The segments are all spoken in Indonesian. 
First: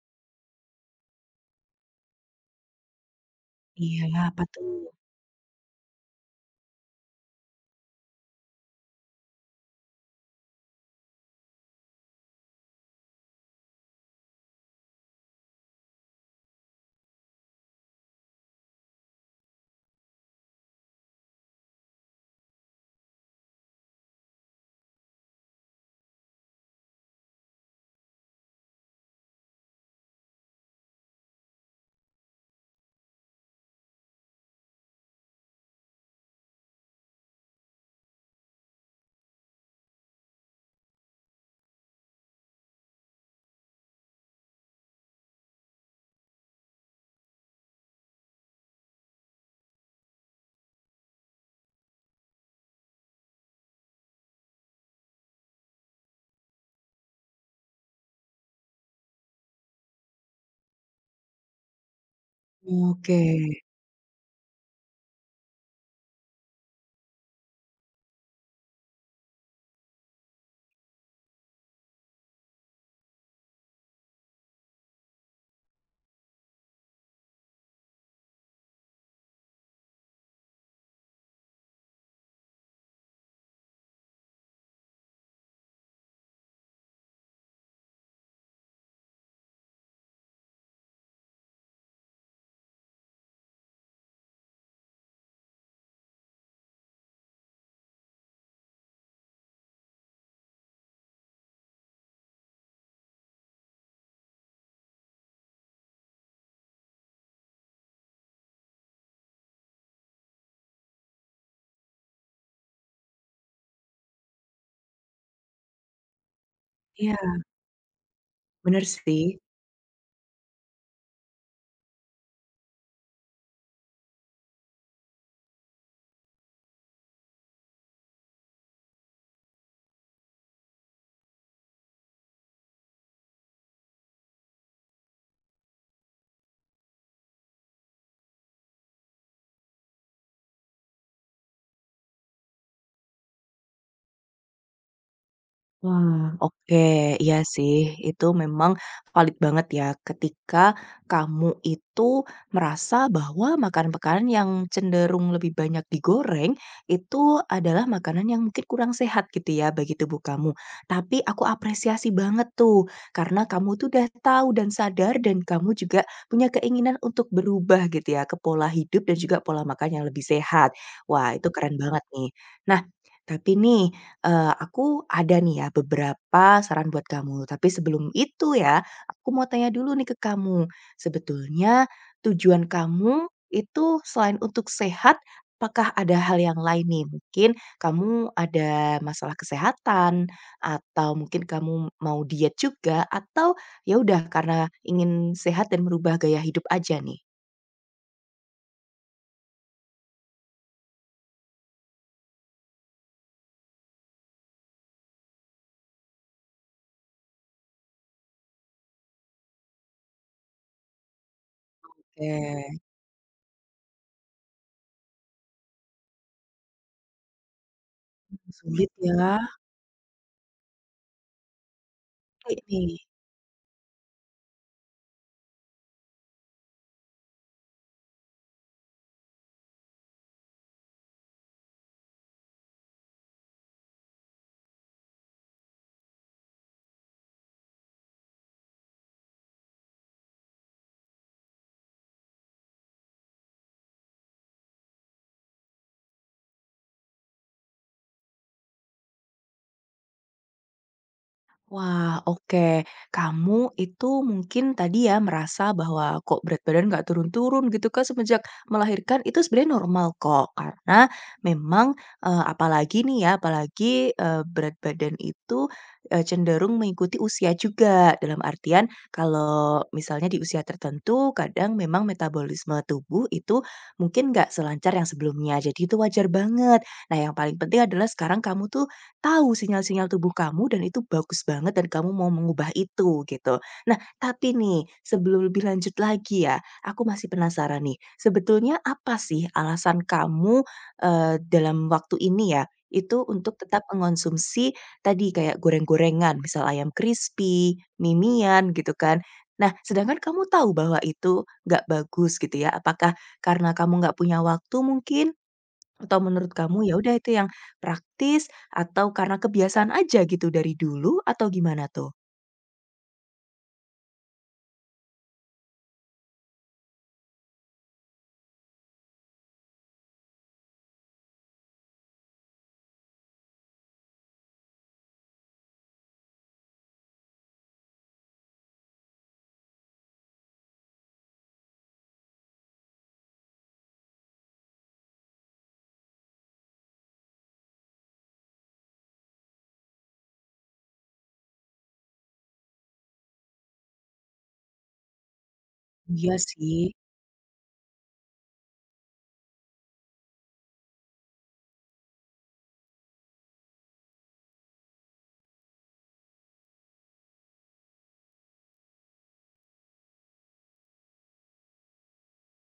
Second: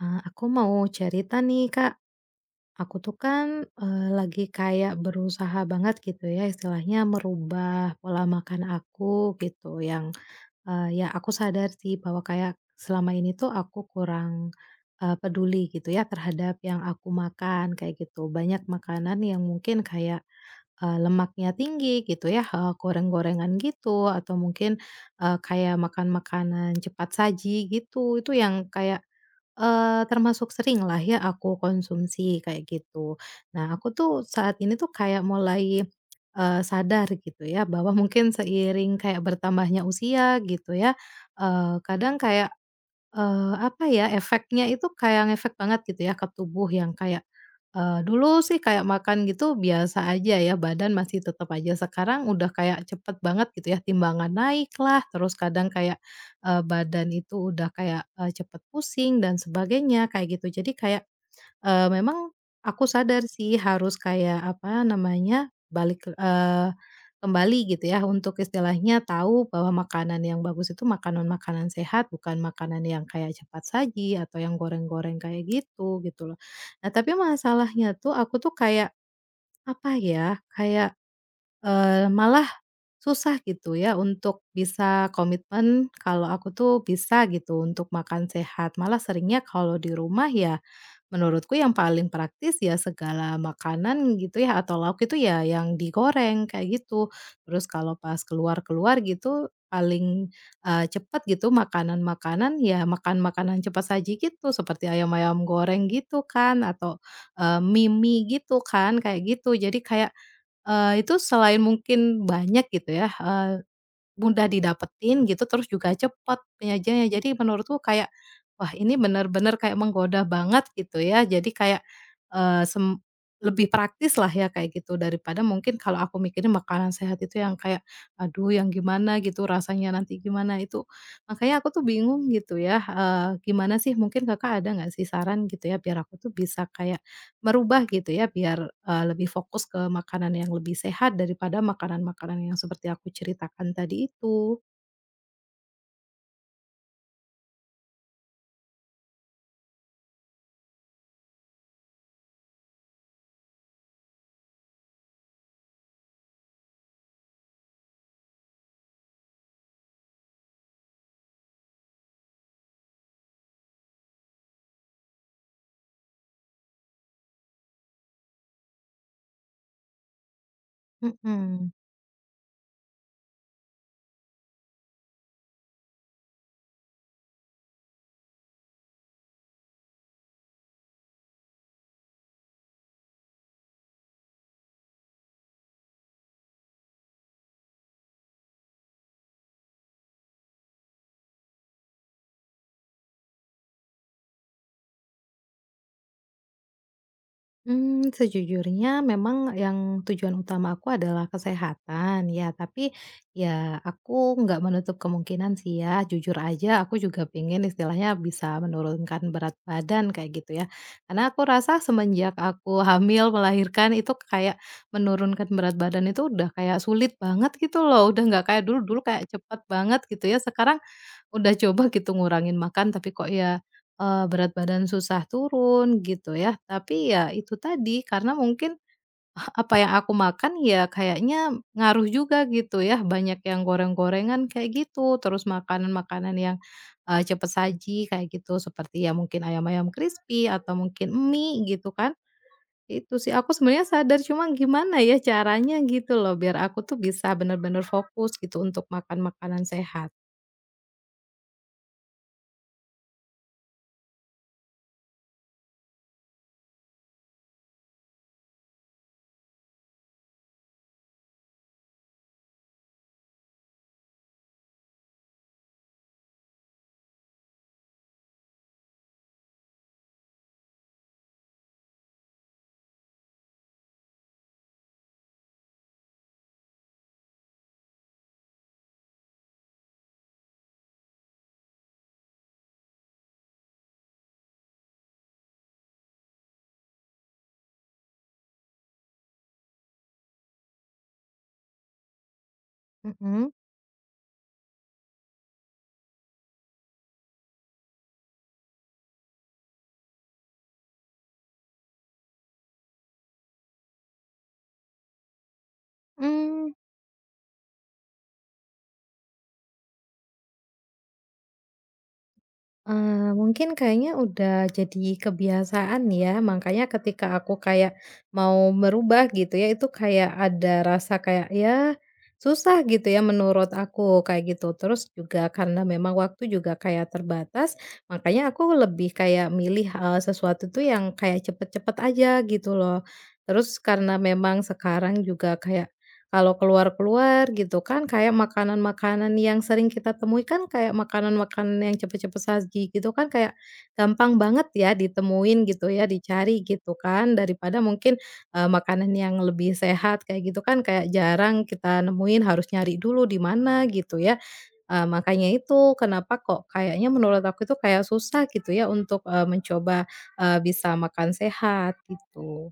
Aku mau cerita nih, Kak. Aku tuh kan, Iya, apa lagi tuh? kayak berusaha banget gitu ya istilahnya merubah pola makan aku gitu yang, ya aku sadar sih bahwa kayak selama ini tuh aku kurang, peduli gitu ya terhadap yang aku makan kayak gitu. Banyak makanan yang mungkin kayak lemaknya tinggi gitu ya, goreng-gorengan gitu atau mungkin, kayak makan makanan cepat saji gitu, itu yang kayak, termasuk sering lah ya aku konsumsi kayak gitu. Nah aku tuh saat ini tuh kayak mulai, sadar gitu ya bahwa mungkin seiring kayak bertambahnya usia gitu ya, kadang kayak apa ya, efeknya itu kayak ngefek banget gitu ya ke tubuh yang kayak, dulu sih kayak makan gitu biasa aja ya, badan masih tetep aja, sekarang udah kayak cepet banget gitu ya, timbangan naik lah terus kadang kayak, badan itu udah kayak, cepet pusing dan sebagainya, kayak gitu. Jadi kayak memang aku sadar sih Oke. harus kayak, apa namanya, balik, kembali gitu ya untuk istilahnya tahu bahwa makanan yang bagus itu makanan-makanan sehat, bukan makanan yang kayak cepat saji atau yang goreng-goreng kayak gitu, gitu loh. Nah, tapi masalahnya tuh aku tuh kayak, apa ya, kayak, malah susah gitu ya untuk bisa komitmen kalau aku tuh bisa gitu untuk makan sehat, malah seringnya kalau di rumah ya. Menurutku yang paling praktis ya segala makanan gitu ya atau lauk itu ya yang digoreng kayak gitu. Terus kalau pas keluar-keluar gitu paling, cepet gitu makanan-makanan ya makan makanan cepat saji gitu seperti ayam-ayam goreng gitu kan atau, mie-mie gitu kan kayak gitu. Jadi kayak, itu selain mungkin banyak gitu ya, mudah didapetin gitu, terus juga cepat penyajiannya. Iya, Jadi menurutku kayak, wah bener ini sih. bener-bener kayak menggoda banget gitu ya. Jadi kayak, eee, sem lebih praktis lah ya kayak gitu daripada mungkin kalau aku mikirin makanan sehat itu yang kayak, aduh yang gimana gitu rasanya nanti gimana itu. Makanya aku tuh bingung gitu ya, gimana sih mungkin Kakak ada nggak sih saran gitu ya biar aku tuh bisa kayak merubah gitu ya biar, lebih fokus ke makanan yang lebih sehat daripada makanan-makanan yang seperti aku ceritakan tadi itu, Wah, oke. Iya sih, itu memang valid banget ya ketika kamu itu merasa bahwa makanan-makanan yang cenderung lebih banyak digoreng itu adalah makanan yang mungkin kurang sehat gitu ya bagi tubuh kamu. Tapi aku apresiasi banget tuh karena kamu tuh udah tahu dan sadar dan kamu juga punya keinginan untuk berubah gitu ya ke pola hidup dan juga pola makan yang lebih sehat. Wah, itu mhm. keren banget nih. Nah, tapi nih aku ada nih ya beberapa saran buat kamu, tapi sebelum itu ya, aku mau tanya dulu nih ke kamu. Sebetulnya tujuan kamu itu selain untuk sehat, apakah ada hal yang lain nih? Mungkin kamu ada masalah kesehatan, atau mungkin kamu mau diet juga, atau ya udah karena ingin sehat dan merubah gaya hidup aja nih? Hmm, sejujurnya memang yang tujuan utama aku adalah kesehatan ya, tapi ya aku nggak menutup kemungkinan sih ya, jujur aja aku juga pengen istilahnya bisa menurunkan berat badan kayak gitu ya. Karena aku rasa semenjak Oke, aku hamil, melahirkan itu kayak menurunkan berat badan itu udah kayak sulit banget gitu loh, udah nggak kayak dulu, sulit dulu kayak ya, cepet banget gitu ya, sekarang udah coba gitu ngurangin oke makan nih. tapi kok ya, berat badan susah turun gitu ya. Tapi ya itu tadi, karena mungkin apa yang aku makan ya kayaknya ngaruh juga gitu ya, banyak yang goreng-gorengan kayak gitu, terus makanan-makanan yang, cepat saji kayak gitu, seperti ya mungkin ayam-ayam crispy atau mungkin mie gitu kan. Itu sih, aku sebenarnya sadar cuma gimana ya caranya gitu loh biar aku tuh bisa bener-bener fokus gitu untuk makan makanan sehat. Wah, oke. Kamu itu mungkin tadi ya merasa bahwa kok berat badan nggak turun-turun gitu kan semenjak melahirkan itu sebenarnya normal kok. Karena memang eh, apalagi nih ya, apalagi eh, berat badan itu eh, cenderung mengikuti usia juga. Dalam artian kalau misalnya di usia tertentu kadang memang metabolisme tubuh itu mungkin nggak selancar yang sebelumnya. Jadi itu wajar banget. Nah, yang paling penting adalah sekarang kamu tuh tahu sinyal-sinyal tubuh kamu dan itu bagus banget dan kamu mau mengubah itu gitu. Nah, tapi nih sebelum lebih lanjut lagi ya, aku masih penasaran nih. Sebetulnya apa sih alasan kamu, dalam waktu ini ya, itu Mhm. untuk tetap mengonsumsi tadi kayak goreng-gorengan, misal ayam crispy, mie gitu kan. Nah, sedangkan kamu tahu bahwa itu nggak bagus gitu ya. Apakah karena kamu nggak punya waktu mungkin? Atau menurut Mmm. kamu ya udah itu yang praktis atau karena kebiasaan aja gitu dari dulu atau gimana tuh? Mungkin kayaknya udah jadi kebiasaan ya, makanya ketika aku kayak mau berubah gitu ya, itu kayak ada rasa kayak, ya susah gitu ya menurut aku, kayak gitu. Terus juga karena memang waktu juga kayak terbatas, makanya aku lebih kayak milih, sesuatu tuh yang kayak cepet-cepet aja gitu loh. Terus karena memang sekarang juga kayak kalau keluar-keluar gitu kan kayak makanan-makanan yang sering kita temui kan kayak makanan-makanan yang cepet-cepet saji gitu kan kayak gampang banget ya ditemuin gitu ya, Iya dicari sih. gitu kan daripada mungkin, makanan yang lebih sehat kayak gitu kan kayak jarang kita nemuin harus nyari dulu di mana gitu ya. Makanya itu kenapa kok kayaknya menurut aku itu kayak susah gitu ya untuk, mencoba, bisa makan sehat gitu.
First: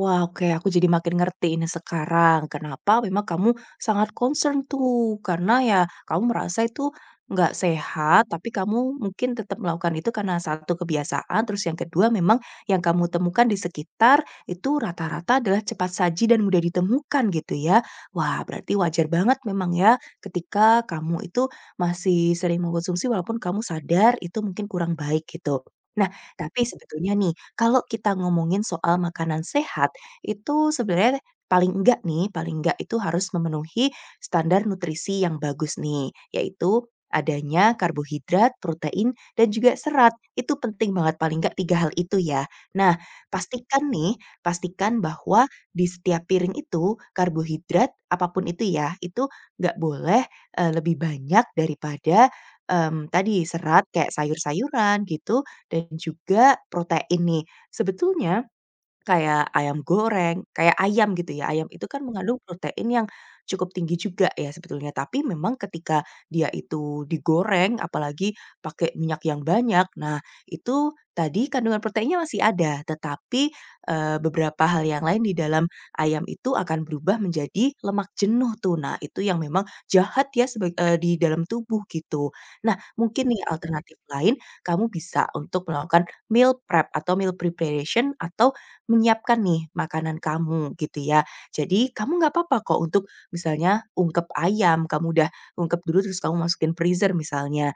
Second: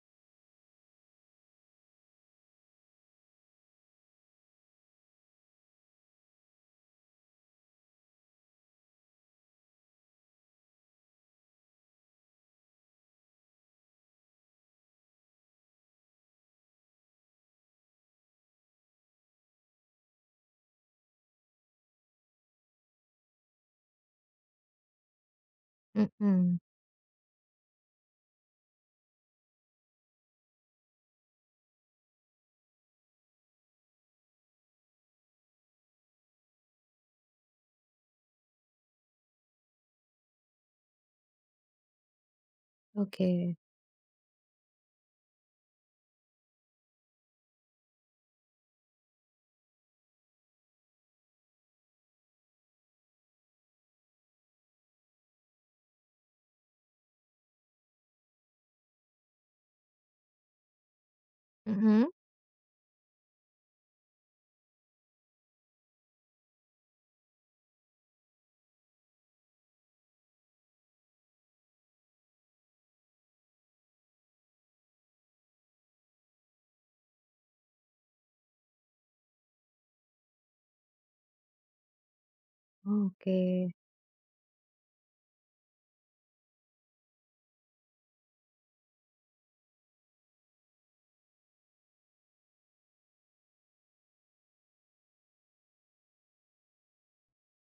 Wah, oke, aku jadi makin ngerti ini sekarang. Kenapa memang kamu sangat concern tuh, karena ya kamu merasa itu nggak sehat, tapi kamu mungkin tetap melakukan itu karena satu kebiasaan, terus yang kedua memang yang kamu temukan di sekitar itu rata-rata adalah cepat saji dan mudah ditemukan gitu ya. Wah, berarti wajar banget memang ya ketika kamu itu masih sering mengkonsumsi walaupun kamu sadar itu mungkin kurang baik gitu. Nah, Mhm, tapi sebetulnya nih, kalau kita ngomongin soal makanan sehat, itu sebenarnya paling enggak nih, paling enggak itu harus memenuhi standar nutrisi yang bagus nih, yaitu adanya karbohidrat, protein, dan juga serat. Itu penting banget, paling enggak tiga hal itu ya. Nah, oke. pastikan nih, pastikan bahwa di setiap piring itu karbohidrat apapun itu ya, itu nggak boleh eh, lebih banyak daripada em, tadi serat kayak sayur-sayuran gitu dan juga protein nih. Sebetulnya kayak ayam goreng, kayak ayam gitu ya, ayam itu kan Mhm, mengandung protein yang cukup tinggi juga ya sebetulnya, tapi memang ketika dia itu digoreng, apalagi pakai minyak yang banyak, nah itu tadi kandungan proteinnya masih ada, tetapi, beberapa hal yang lain di dalam ayam itu akan berubah menjadi lemak jenuh tuh. Nah itu yang memang jahat ya di dalam tubuh gitu. Nah mungkin oke. nih alternatif lain, kamu bisa untuk melakukan meal prep atau meal preparation atau menyiapkan nih makanan kamu gitu ya. Jadi kamu nggak apa-apa kok untuk misalnya ungkep ayam, kamu udah ungkep dulu terus kamu masukin freezer misalnya.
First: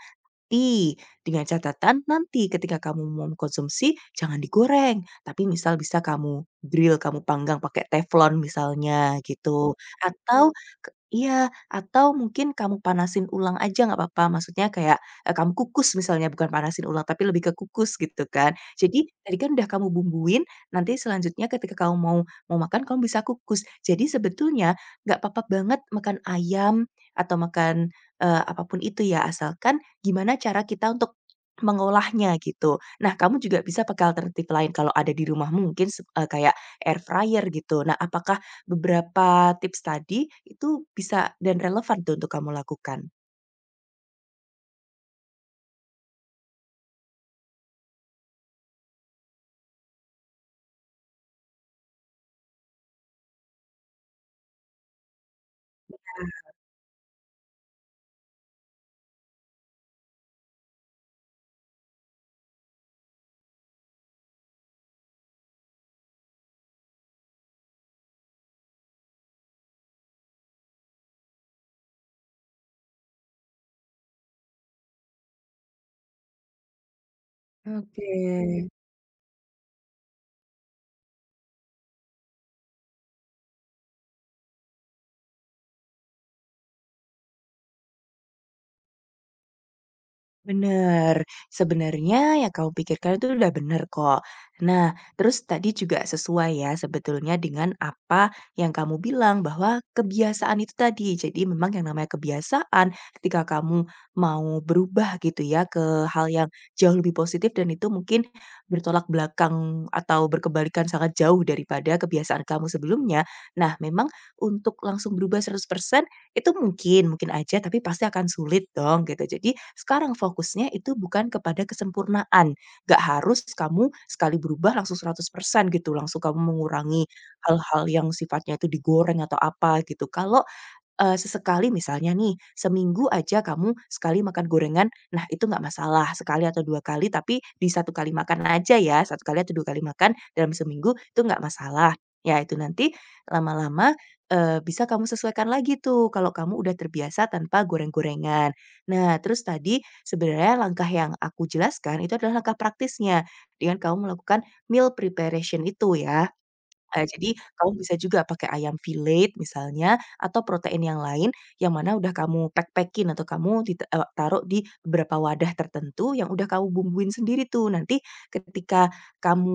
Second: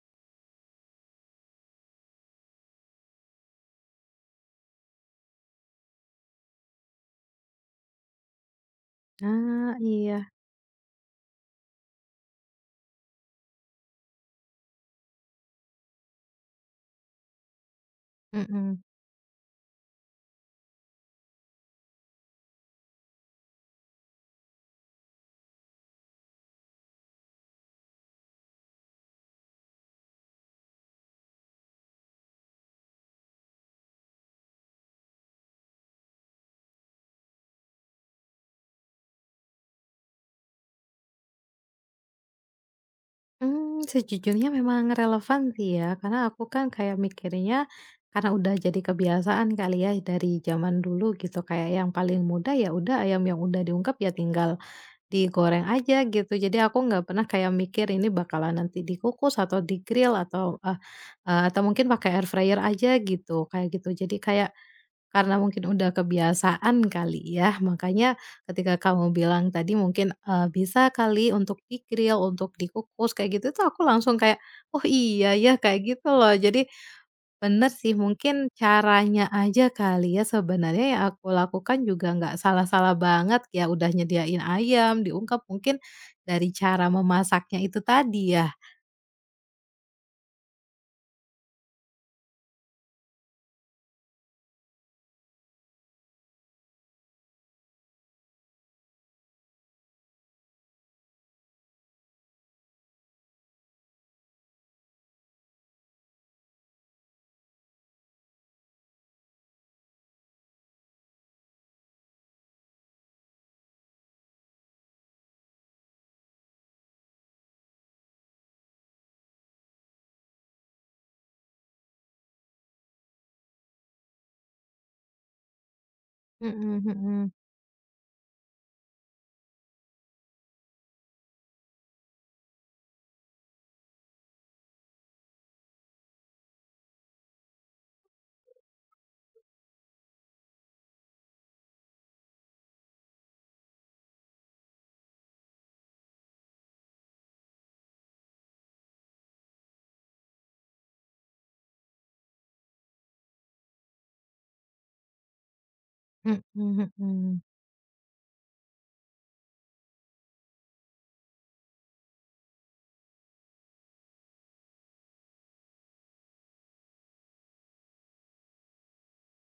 Roti, dengan catatan nanti ketika kamu mau mengkonsumsi jangan digoreng, tapi misal bisa kamu grill, kamu panggang pakai teflon misalnya Ah, gitu, iya. atau ke iya, atau mungkin kamu panasin ulang aja nggak apa-apa, maksudnya kayak, kamu kukus misalnya, bukan panasin ulang, tapi lebih ke kukus gitu kan. Mhm. Jadi tadi kan udah kamu bumbuin, nanti selanjutnya ketika kamu mau mau makan kamu bisa kukus. Jadi sebetulnya nggak apa-apa banget makan ayam atau makan, apa itu ya, asalkan gimana cara kita untuk mengolahnya gitu. Nah, kamu juga bisa pakai alternatif lain kalau ada di rumah mungkin kayak air fryer gitu. Nah, apakah beberapa tips tadi itu bisa dan relevan tuh untuk kamu lakukan? Mmm, sejujurnya memang relevan sih ya, karena aku kan kayak mikirnya, karena udah jadi kebiasaan kali ya dari zaman dulu gitu, kayak yang paling mudah ya udah ayam yang udah diungkep ya tinggal digoreng aja gitu. Jadi aku nggak pernah kayak mikir ini bakalan nanti dikukus atau di atau, eee eee, atau mungkin pakai air fryer aja gitu, kayak gitu. Jadi kayak karena mungkin udah kebiasaan kali ya, makanya ketika kamu bilang tadi mungkin, bisa kali untuk di-grill, untuk dikukus kayak gitu tuh aku langsung kayak, "Oh iya ya," kayak gitu loh. Jadi bener sih Oke. mungkin caranya aja kali ya sebenarnya yang aku lakukan juga nggak salah-salah banget ya, udah nyediain ayam, diungkep, mungkin dari cara memasaknya itu tadi ya? Bener, sebenarnya yang kamu pikirkan itu udah bener kok. Nah, terus tadi juga sesuai ya sebetulnya dengan apa yang kamu bilang bahwa kebiasaan itu tadi. Jadi memang yang namanya kebiasaan ketika kamu mau berubah gitu ya ke hal yang jauh lebih positif dan itu mungkin bertolak belakang atau berkebalikan sangat jauh daripada kebiasaan kamu sebelumnya. Nah, memang untuk langsung berubah 100% itu mungkin, mungkin aja, tapi pasti akan sulit dong gitu. Jadi sekarang fokusnya itu bukan kepada kesempurnaan. Gak harus kamu sekali berubah langsung 100% gitu, langsung kamu Mhm mengurangi mhm. hal-hal yang sifatnya itu digoreng atau apa gitu. Sesekali misalnya nih, seminggu aja kamu sekali makan gorengan, nah itu nggak masalah, sekali atau 2 kali, tapi di satu kali makan aja ya, satu kali atau 2 kali makan dalam seminggu itu nggak masalah. Ya itu nanti lama-lama, bisa kamu sesuaikan lagi tuh kalau kamu udah terbiasa tanpa goreng-gorengan. Nah terus tadi sebenarnya langkah yang aku jelaskan itu adalah langkah praktisnya, dengan kamu melakukan meal preparation itu ya. Mhm Jadi mhm. kamu bisa juga pakai ayam fillet misalnya atau protein yang lain yang mana udah kamu pack pack atau kamu taruh di beberapa wadah tertentu yang udah kamu bumbuin sendiri tuh. Nanti ketika kamu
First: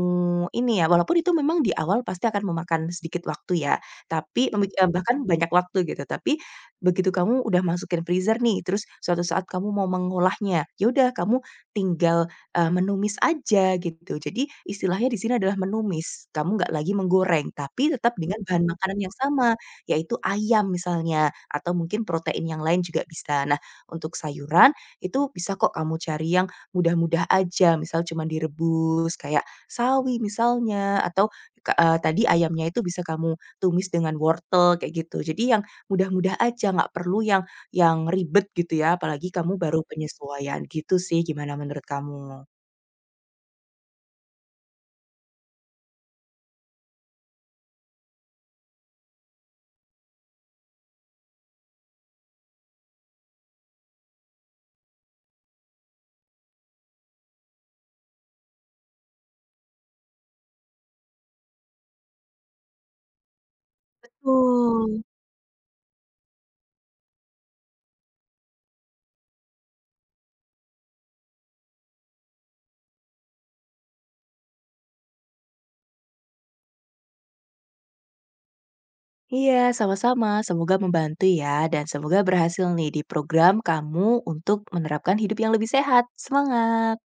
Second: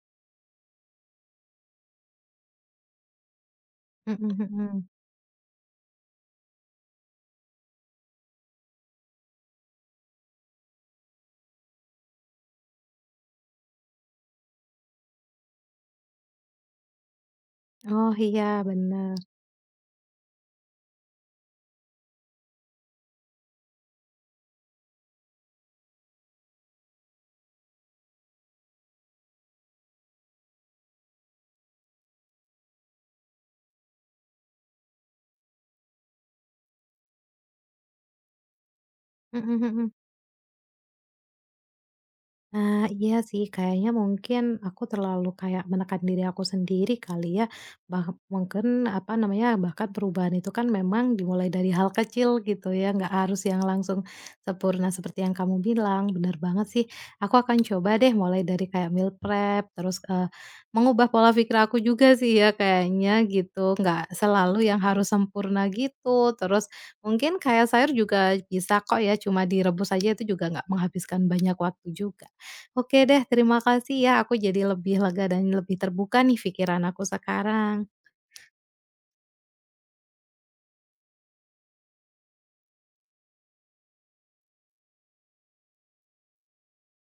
ini ya, walaupun itu memang di awal pasti akan memakan sedikit waktu ya, Mhm tapi mhm mhm. bahkan banyak waktu gitu, tapi begitu kamu udah masukin freezer nih, terus suatu saat kamu mau mengolahnya, ya udah kamu tinggal menumis aja gitu. Jadi istilahnya di sini adalah menumis, kamu nggak lagi menggoreng, tapi tetap Oh dengan iya bahan makanan yang benar. sama, yaitu ayam misalnya atau mungkin protein yang lain juga bisa. Nah, untuk sayuran itu bisa kok kamu cari yang mudah-mudah aja, misal cuma direbus kayak sawi misalnya atau tadi ayamnya itu bisa kamu tumis dengan wortel kayak gitu. Jadi yang mudah-mudah aja, nggak perlu yang ribet gitu ya, apalagi kamu baru penyesuaian, gitu sih. Gimana menurut kamu? Nah, iya sih kayaknya mungkin aku terlalu kayak menekan diri aku sendiri kali ya. Mungkin apa namanya, bahkan perubahan itu kan memang dimulai dari hal kecil gitu ya, nggak harus yang langsung sempurna seperti yang kamu bilang, bener banget sih. Aku akan coba deh mulai dari kayak meal prep, terus, mengubah pola pikir aku juga sih ya kayaknya gitu, nggak selalu yang Betul. harus sempurna gitu. Terus mungkin kayak sayur juga bisa kok ya, cuma direbus aja itu juga nggak menghabiskan banyak waktu juga. Oke deh, terima kasih ya, aku jadi lebih lega dan lebih terbuka nih pikiran aku sekarang. Iya, sama-sama. Semoga membantu ya, dan semoga berhasil nih di program kamu untuk menerapkan hidup yang lebih sehat. Semangat!